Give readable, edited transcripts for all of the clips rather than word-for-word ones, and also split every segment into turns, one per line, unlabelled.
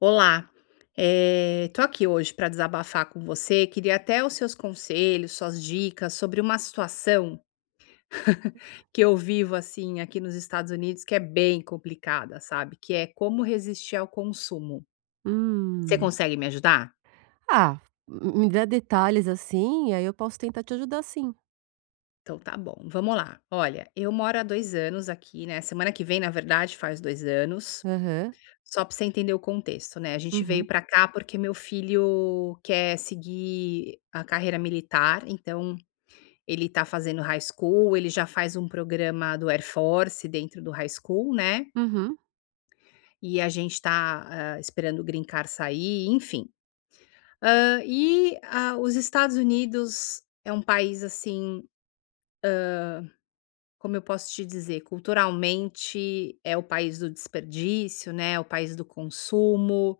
Olá, tô aqui hoje para desabafar com você. Queria até os seus conselhos, suas dicas sobre uma situação que eu vivo assim aqui nos Estados Unidos que é bem complicada, sabe? Que é como resistir ao consumo. Você
Hum.
consegue me ajudar?
Ah, m me dá detalhes, assim, e aí eu posso tentar te ajudar, sim.
Então tá bom, vamos lá. Olha, eu moro há 2 anos aqui, né? Semana que vem, na verdade, faz 2 anos.
Aham.
Só para você entender o contexto, né? A gente veio
Uhum.
para cá porque meu filho quer seguir a carreira militar, então ele tá fazendo high school, ele já faz um programa do Air Force dentro do high school, né,
Uhum.
e a gente tá, esperando o green card sair, enfim. E a os Estados Unidos é um país, assim, como eu posso te dizer, culturalmente é o país do desperdício, né, é o país do consumo.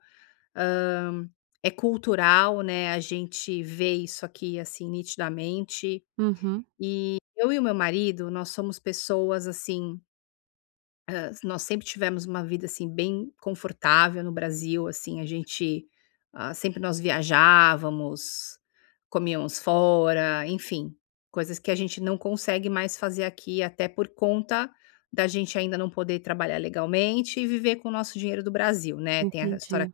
hã, É cultural, né, a gente vê isso aqui, assim, nitidamente.
Uhum.
E eu e o meu marido, nós somos pessoas, assim. Nós sempre tivemos uma vida, assim, bem confortável no Brasil, assim, a gente, sempre nós viajávamos, comíamos fora, enfim, coisas que a gente não consegue mais fazer aqui, até por conta da gente ainda não poder trabalhar legalmente e viver com o nosso dinheiro do Brasil, né, tem a história.
Entendi.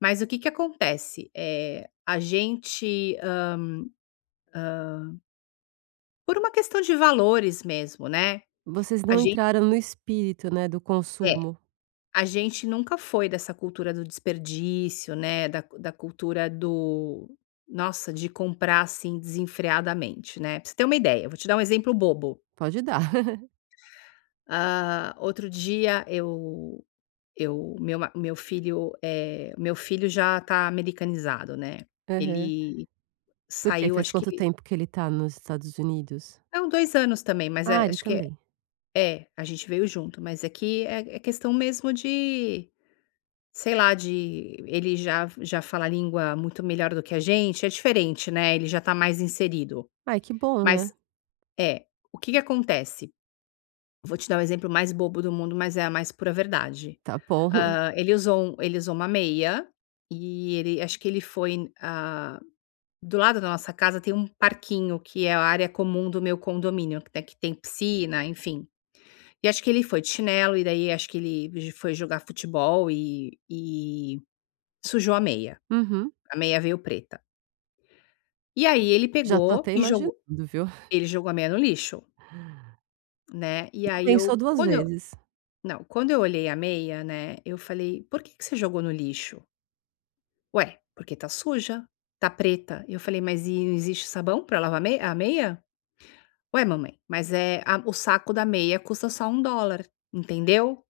Mas o que que acontece? É a gente, por uma questão de valores mesmo, né,
Vocês
a
não
gente.
entraram no espírito, né, do
É.
consumo.
A gente nunca foi dessa cultura do desperdício, né, da cultura do nossa, de comprar, assim, desenfreadamente, né. Pra você ter uma ideia, eu vou te dar um exemplo bobo.
Pode dar.
Outro dia eu meu filho, é meu filho já tá americanizado, né.
Aham.
Ele
Por quê?
saiu
Faz
acho
quanto
que
tempo que ele tá nos Estados Unidos?
não, 2 anos também, mas
Ah,
é
ele
acho que é,
também.
é, a gente veio junto, mas aqui é que é questão mesmo de sei lá, de ele já fala a língua muito melhor do que a gente, é diferente, né, ele já tá mais inserido.
Ai, que bom, né.
Mas é, o que que acontece? Vou te dar o exemplo mais bobo do mundo, mas é a mais pura verdade.
Tá bom.
Ele usou um ele usou uma meia, e ele acho que ele foi, do lado da nossa casa tem um parquinho que é a área comum do meu condomínio, que tem piscina, enfim. E acho que ele foi de chinelo, e daí acho que foi jogar futebol e sujou a meia.
Uhum.
A meia veio preta. E aí ele
Já
pegou
tô até
e
imaginando,
jogou,
viu.
ele jogou a meia no lixo, né, e
Não
aí
pensou
eu
2
quando eu
vezes.
não, quando eu olhei a meia, né, eu falei: "Por que que você jogou no lixo?". "Ué, porque tá suja, tá preta". Eu falei: "Mas e não existe sabão pra lavar mei a meia?". "Ué, mamãe, mas, é a o saco da meia custa só $1, entendeu?".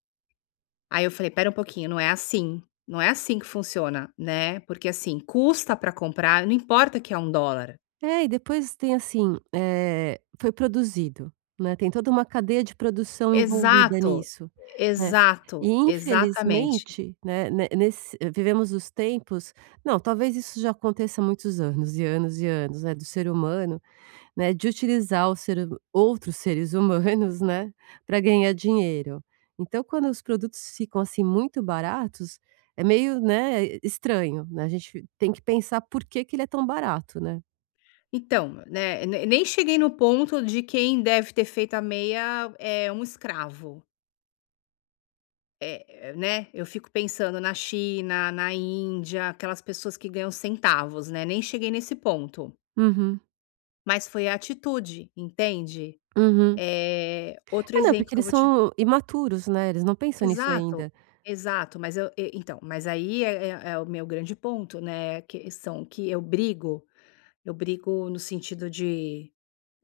Aí eu falei: "Espera um pouquinho, não é assim, não é assim que funciona, né, porque assim, custa pra comprar, não importa que é $1".
É, e depois tem assim, foi produzido, né, tem toda uma cadeia de produção envolvida
Exato,
nisso, né.
exato,
E
exatamente.
infelizmente, né, ne nesse vivemos os tempos. Não, talvez isso já aconteça há muitos anos e anos e anos, né, do ser humano, né, de utilizar o ser hu outros seres humanos, né, para ganhar dinheiro. Então quando os produtos ficam, assim, muito baratos, é meio, né, estranho, né, a gente tem que pensar por que que ele é tão barato, né.
Então, né, ne nem cheguei no ponto de quem deve ter feito a meia é um escravo, né, eu fico pensando na China, na Índia, aquelas pessoas que ganham centavos, né, nem cheguei nesse ponto,
Uhum.
mas foi a atitude, entende.
Uhum.
Outro
É, não,
exemplo
porque
que eu
eles
vou te,
são imaturos, né, eles não pensam nisso
exato,
ainda,
exato, mas eu e então, mas aí é o meu grande ponto, né, a questão que eu brigo. Eu brigo no sentido de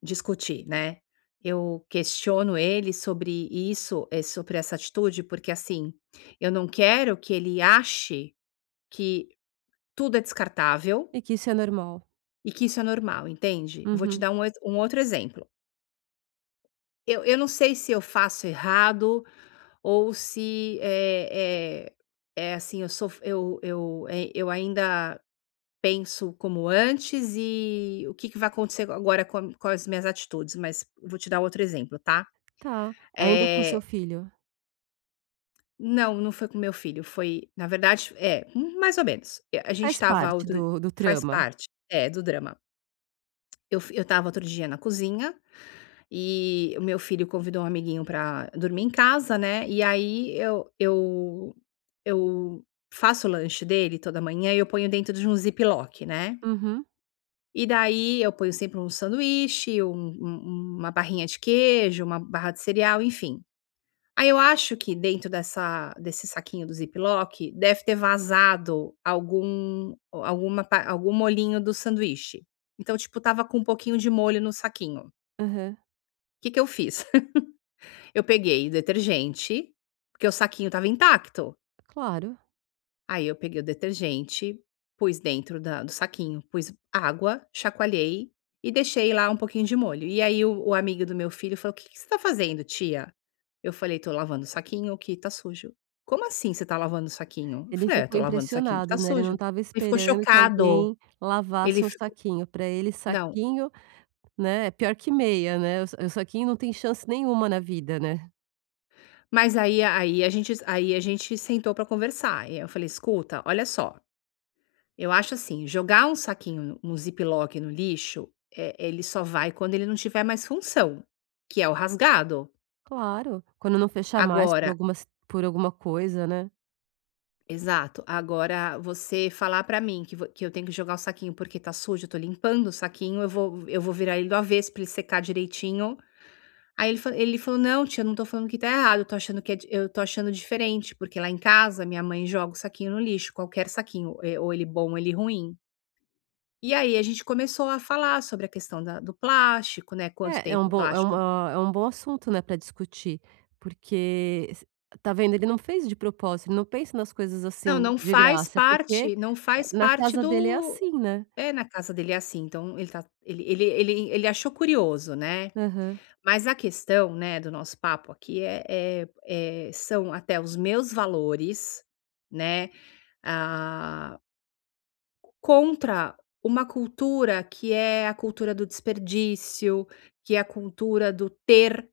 discutir, né. Eu questiono ele sobre isso, sobre essa atitude, porque, assim, eu não quero que ele ache que tudo é descartável
e que isso é normal.
e que isso é normal, entende? Eu vou te
Uhum.
dar um ex um outro exemplo. Eu não sei se eu faço errado ou se, é assim, eu sou eu ainda penso como antes e o que que vai acontecer agora com a com as minhas atitudes, mas vou te dar outro exemplo, tá.
Tá, ainda com seu
Eh,
filho.
não, não foi com meu filho, foi na verdade é, mais ou menos. A gente
Faz
estava
parte
outro,
do
faz
trama.
parte, é, do drama. Eu estava outro dia na cozinha e o meu filho convidou um amiguinho pra dormir em casa, né, e aí eu faço o lanche dele toda manhã e eu ponho dentro de um ziploc, né.
Uhum,
E daí eu ponho sempre um sanduíche, uma barrinha de queijo, uma barra de cereal, enfim. Aí eu acho que dentro dessa desse saquinho do Ziploc, deve ter vazado algum alguma pa algum molhinho do sanduíche. Então, tipo, tava com um pouquinho de molho no saquinho.
aham.
O que que eu fiz? Eu peguei detergente, porque o saquinho estava intacto.
Claro.
Aí eu peguei o detergente, pus dentro da do saquinho, pus água, chacoalhei e deixei lá um pouquinho de molho. E aí o amigo do meu filho falou: "O que que você tá fazendo, tia?". Eu falei: "Tô lavando o saquinho que tá sujo". "Como assim você tá lavando o saquinho?". Eu
Ele
falei: "É,
ficou
tô lavando o saquinho que tá
impressionado, né, ele não
sujo".
estava
Ele ficou
esperando que
chocado,
alguém
ele
lavasse um
ficou,
saquinho, para ele
não,
saquinho, né, é pior que meia, né, o saquinho não tem chance nenhuma na vida, né.
mas aí, aí a gente, aí a gente sentou pra conversar, e eu falei: "Escuta, olha só. Eu acho assim, jogar um saquinho, um ziploc no lixo, ele só vai quando ele não tiver mais função, que é o rasgado.
Claro, quando não fechar mais
Agora,
por alguma coisa, né.
exato, agora você falar pra mim que vo que eu tenho que jogar o saquinho porque tá sujo, eu tô limpando o saquinho, eu vou, virar ele do avesso pra ele secar direitinho". Aí ele falou: "Não tia, eu não tô falando que tá errado, eu tô achando que é di eu tô achando diferente, porque lá em casa minha mãe joga o saquinho no lixo, qualquer saquinho, ou ele bom ou ele ruim". E aí a gente começou a falar sobre a questão da do plástico, né, quanto
É, é um
tempo o
bom é
plástico,
uma é um bom assunto, né, para discutir, porque s tá vendo, ele não fez de propósito, ele não pensa nas coisas assim, de graça, porque,
não faz
na
parte
casa dele é
do,
assim, né.
é, na casa dele é assim, então ele tá ele ele ele ele achou curioso, né.
Aham.
Mas a questão, né, do nosso papo aqui é são até os meus valores, né, ah, contra uma cultura que é a cultura do desperdício, que é a cultura do ter,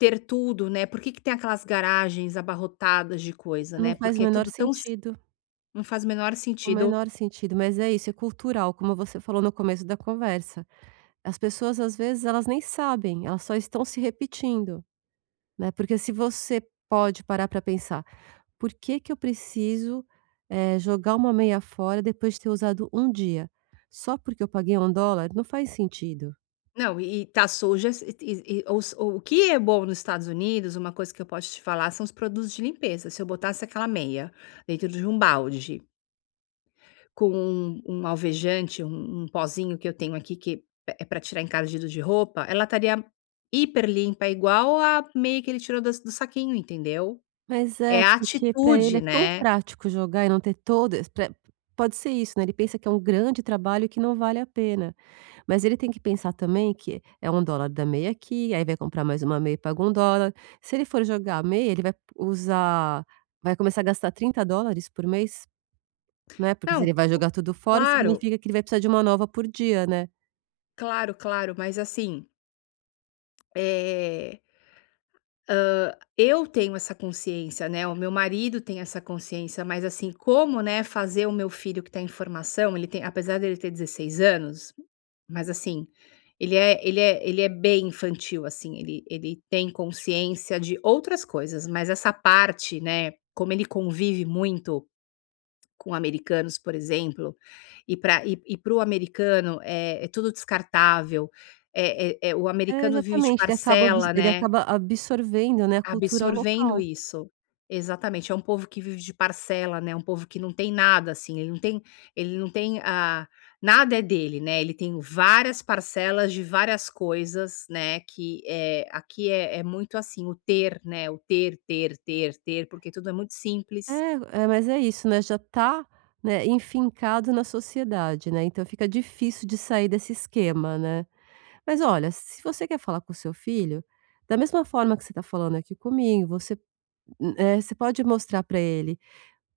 ter tudo, né, por que que tem aquelas garagens abarrotadas de coisa,
Não
né,
faz
porque é tudo tão s não faz o menor
o
sentido.
menor sentido, mas é isso, é cultural, como você falou no começo da conversa. As pessoas, às vezes, elas nem sabem, elas só estão se repetindo, né, porque se você pode parar para pensar. Por que que eu preciso, jogar uma meia fora depois de ter usado um dia? Só porque eu paguei um dólar? Não faz sentido.
Não, e tá suja, e os, o que é bom nos Estados Unidos, uma coisa que eu posso te falar, são os produtos de limpeza. Se eu botasse aquela meia dentro de um balde com um alvejante, um pozinho que eu tenho aqui que é para tirar encardido de roupa, ela estaria hiper limpa, igual a meia que ele tirou das do saquinho, entendeu.
Mas
É
é,
a
porque para ele é
atitude,
tão
né.
prático jogar e não ter todo es pra. Pode ser isso, né, ele pensa que é um grande trabalho que não vale a pena, mas ele tem que pensar também que é um dólar da meia aqui, aí vai comprar mais uma meia e paga um dólar. Se ele for jogar a meia, ele vai usar, vai começar a gastar US$ 30 por mês, né, porque se ele
Não,
vai jogar tudo fora,
claro.
significa que ele vai precisar de uma nova por dia, né.
Claro, claro, mas assim, eh, eu tenho essa consciência, né, o meu marido tem essa consciência, mas assim, como, né, fazer o meu filho que tá em formação, ele tem, apesar dele ter 16 anos, mas assim, ele é bem infantil, assim, ele tem consciência de outras coisas, mas essa parte, né, como ele convive muito com americanos, por exemplo, e para para o americano é tudo descartável. É, o
É,
americano vive de
exatamente, ele acaba abs
parcela,
ele
né,
acaba absorvendo, né, a cultura
absorvendo
local.
isso. Exatamente, é um povo que vive de parcela, né, um povo que não tem nada, assim, ele não tem a nada é dele, né, ele tem várias parcelas de várias coisas, né, que, aqui é muito assim, o ter, né, o ter, ter, ter, ter, porque tudo é muito simples.
É, é, mas é isso, né, já tá, né, enfincado na sociedade, né, então fica difícil de sair desse esquema, né. Mas olha, se você quer falar com o seu filho, da mesma forma que você tá falando aqui comigo, você, você pode mostrar pra ele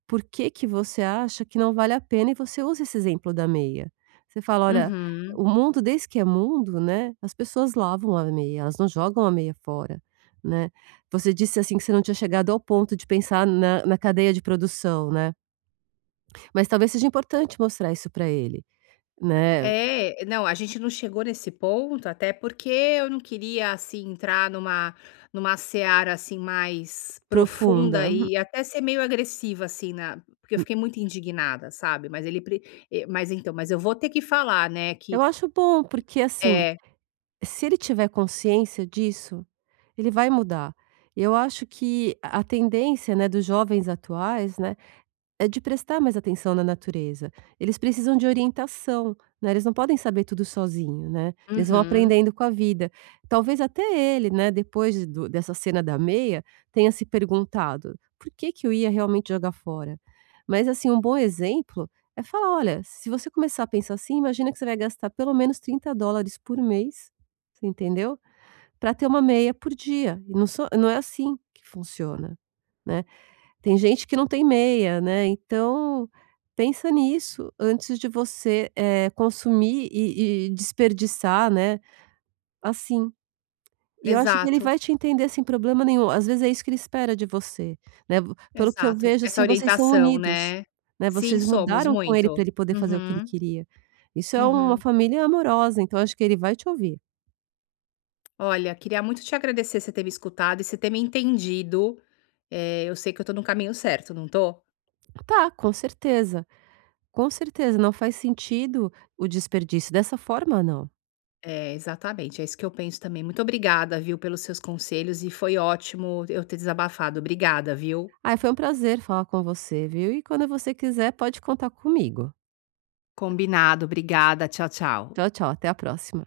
por que que você acha que não vale a pena e você usa esse exemplo da meia. Você fala: "Olha,
Uhum.
o mundo desde que é mundo, né, as pessoas lavam a meia, elas não jogam a meia fora", né. Você disse, assim, que você não tinha chegado ao ponto de pensar na cadeia de produção, né, mas talvez seja importante mostrar isso para ele, né,
É, não, a gente não chegou nesse ponto, até porque eu não queria, assim, entrar numa seara, assim, mais profunda
profunda.
e até ser meio agressiva, assim, na, porque eu
Hum.
fiquei muito indignada, sabe, mas ele pre, mas então, mas eu vou ter que falar, né,
Eu
que
acho bom, porque, assim,
é,
se ele tiver consciência disso, ele vai mudar. Eu acho que a tendência, né, dos jovens atuais, né, é de prestar mais atenção na natureza. Eles precisam de orientação, né, eles não podem saber tudo sozinho, né, eles vão
uhum,
aprendendo com a vida. Talvez até ele, né, depois de- do dessa cena da meia, tenha se perguntado: "Por que que eu ia realmente jogar fora?". Mas, assim, um bom exemplo é falar: "Olha, se você começar a pensar assim, imagina que você vai gastar pelo menos US$ 30 por mês", você entendeu? Para ter uma meia por dia", e não sou não é assim que funciona, né. Tem gente que não tem meia, né, então pensa nisso antes de você, consumir e desperdiçar, né, assim. E eu acho que ele
exato,
vai te entender sem problema nenhum, às vezes é isso que ele espera de você, né, vo pelo que eu
exato,
vejo,
essa
assim, vocês são
orientação,
unidos,
né.
né,
Sim,
vocês
somos
mudaram com ele para
muito.
ele poder fazer o que ele
Uhum,
queria. Isso é uma
uhum.
família amorosa, então acho que ele vai te ouvir.
Olha, queria muito te agradecer você ter me escutado e você ter me entendido. Eu sei que eu tô no caminho certo, não tô?
Tá, com certeza, não faz sentido o desperdício, dessa forma não.
É, exatamente, é isso que eu penso também. Muito obrigada, viu, pelos seus conselhos e foi ótimo eu ter desabafado. Obrigada, viu?
Ai, foi um prazer falar com você, viu. E quando você quiser, pode contar comigo.
Combinado, obrigada. Tchau, tchau.
Tchau, tchau, até a próxima.